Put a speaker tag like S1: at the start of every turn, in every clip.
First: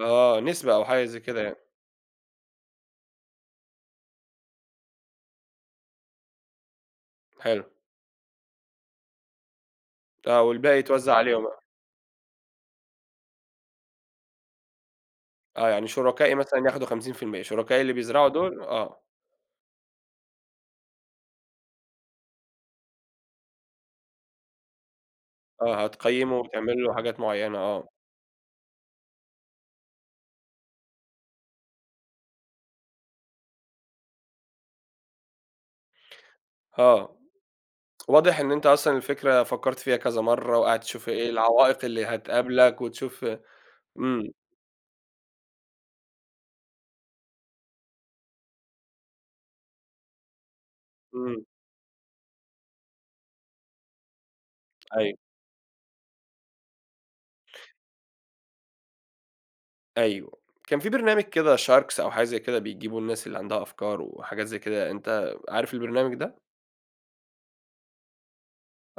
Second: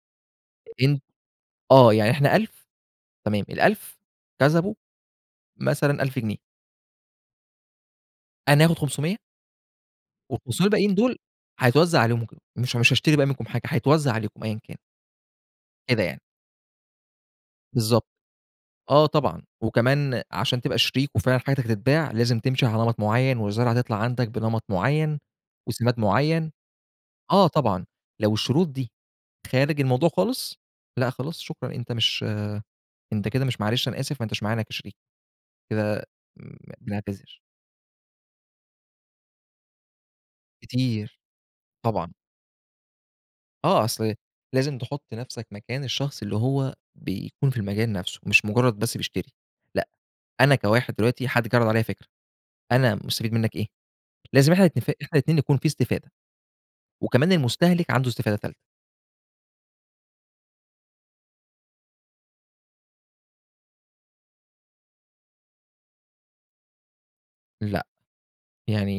S1: آه نسبة أو
S2: أن
S1: حاجة زي كده يعني.
S2: آه يعني إحنا 1000 تمام ال1000 كسبوا مثلًا 1000 جنيه.
S1: حلو.
S2: أنا آخد 500
S1: آه
S2: وال500
S1: والباقي
S2: الباقيين
S1: يتوزّع
S2: دول
S1: عليهم بقى.
S2: هيتوزّع عليهم وكده، مش مش هاشتري بقى منكم حاجة، هيتوزّع عليكم أيًا كان.
S1: آه يعني
S2: كده يعني.
S1: شُركائي مثلًا ياخدوا 50%. شركائي اللي
S2: بالضبط،
S1: بيزرعوا دول، آه.
S2: آه طبعًا. وكمان عشان تبقى شريك، وفعلًا حاجتك تتباع، لازم تمشي على نمط معيّن، والزرعة تطلع عندك بنمط معيّن،
S1: آه
S2: وسِماد
S1: هتقيّمه
S2: معيّن.
S1: وتعمل له حاجات
S2: آه
S1: معيّنة
S2: طبعًا،
S1: آه.
S2: لو الشروط دي خارج الموضوع خالص، لأ خلاص شكرًا، أنت مش أنت كده مش معلش أنا آسف، ما أنتاش معانا كشريك، كده إمم،
S1: آه،
S2: بنعتذر.
S1: واضح إن أنت أصلًا الفكرة فكرت فيها كذا مَرّة، وقاعد تشوف
S2: كتير،
S1: إيه العوائق اللي
S2: طبعًا.
S1: هتقابلك، وتشوف
S2: آه أصل
S1: إمم.
S2: لازم تحط نَفْسك مكان الشخص اللي هو بيكون في المجال نَفْسه، مش مجرّد بس بيشتري، لأ، أنا كواحد دلوقتي
S1: إمم.
S2: حد جِه عَرَض عليّا فِكرة، أنا مستفيد مِنّك إيه؟ لازم إحنا نتفق، إحنا
S1: أيوه.
S2: الاتنين يكون في استفادة، وكمان المستهلِك عنده استفادة تالتة.
S1: أيوه، كان فيه برنامج كده Sharks أو حاجة زي كده، بيجيبوا الناس اللي عندها أفكار وحاجات زي كده، أنت عارف البرنامج ده؟
S2: لأ،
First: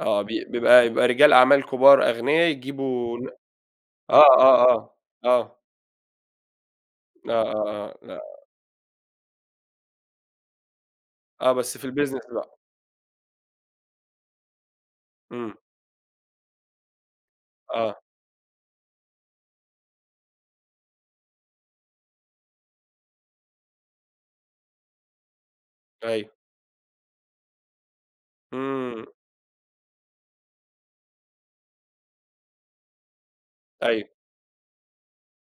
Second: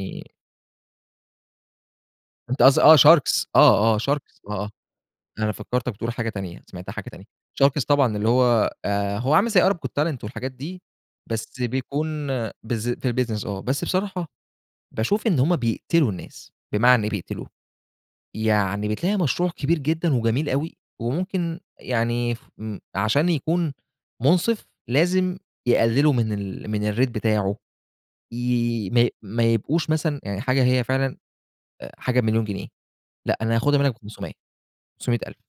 S1: آه بي بيبقى بيبقى رجال أعمال كبار أغنيا
S2: أنت قصد آه
S1: يجيبوا ن
S2: sharks آه، آه
S1: آه،
S2: sharks
S1: آه،
S2: آه آه،
S1: آه،
S2: أنا
S1: آه.
S2: فكّرتك بتقول حاجة تانية، سمعتها حاجة تانية.
S1: آه،
S2: sharks
S1: آه،
S2: طبعًا، اللي
S1: آه.
S2: هو آآ، هو عامل زي Arab Got Talent والحاجات دي،
S1: آه
S2: بس
S1: بس في
S2: بيكون
S1: الbusiness بقى.
S2: بالذ في الbusiness آه، بس بصراحة باشوف إن
S1: إمم.
S2: هُم بيقتلوا الناس، بمعنى إيه بيقتلوا،
S1: آه.
S2: يعني بتلاقي مشروع كبير جدًا وجميل أوي، وممكن يعني ف م عشان يكون مُنصِف، لازم يقللوا من
S1: أيوه.
S2: ال من الrate بتاعه، ي ما
S1: إمم.
S2: ي ما يبقوش مثلًا يعني حاجة هي فعلًا آآ حاجة ب 1,000,000 جنيه، لأ أنا هاخدها مِنّك
S1: أيوه.
S2: ب500 500,000.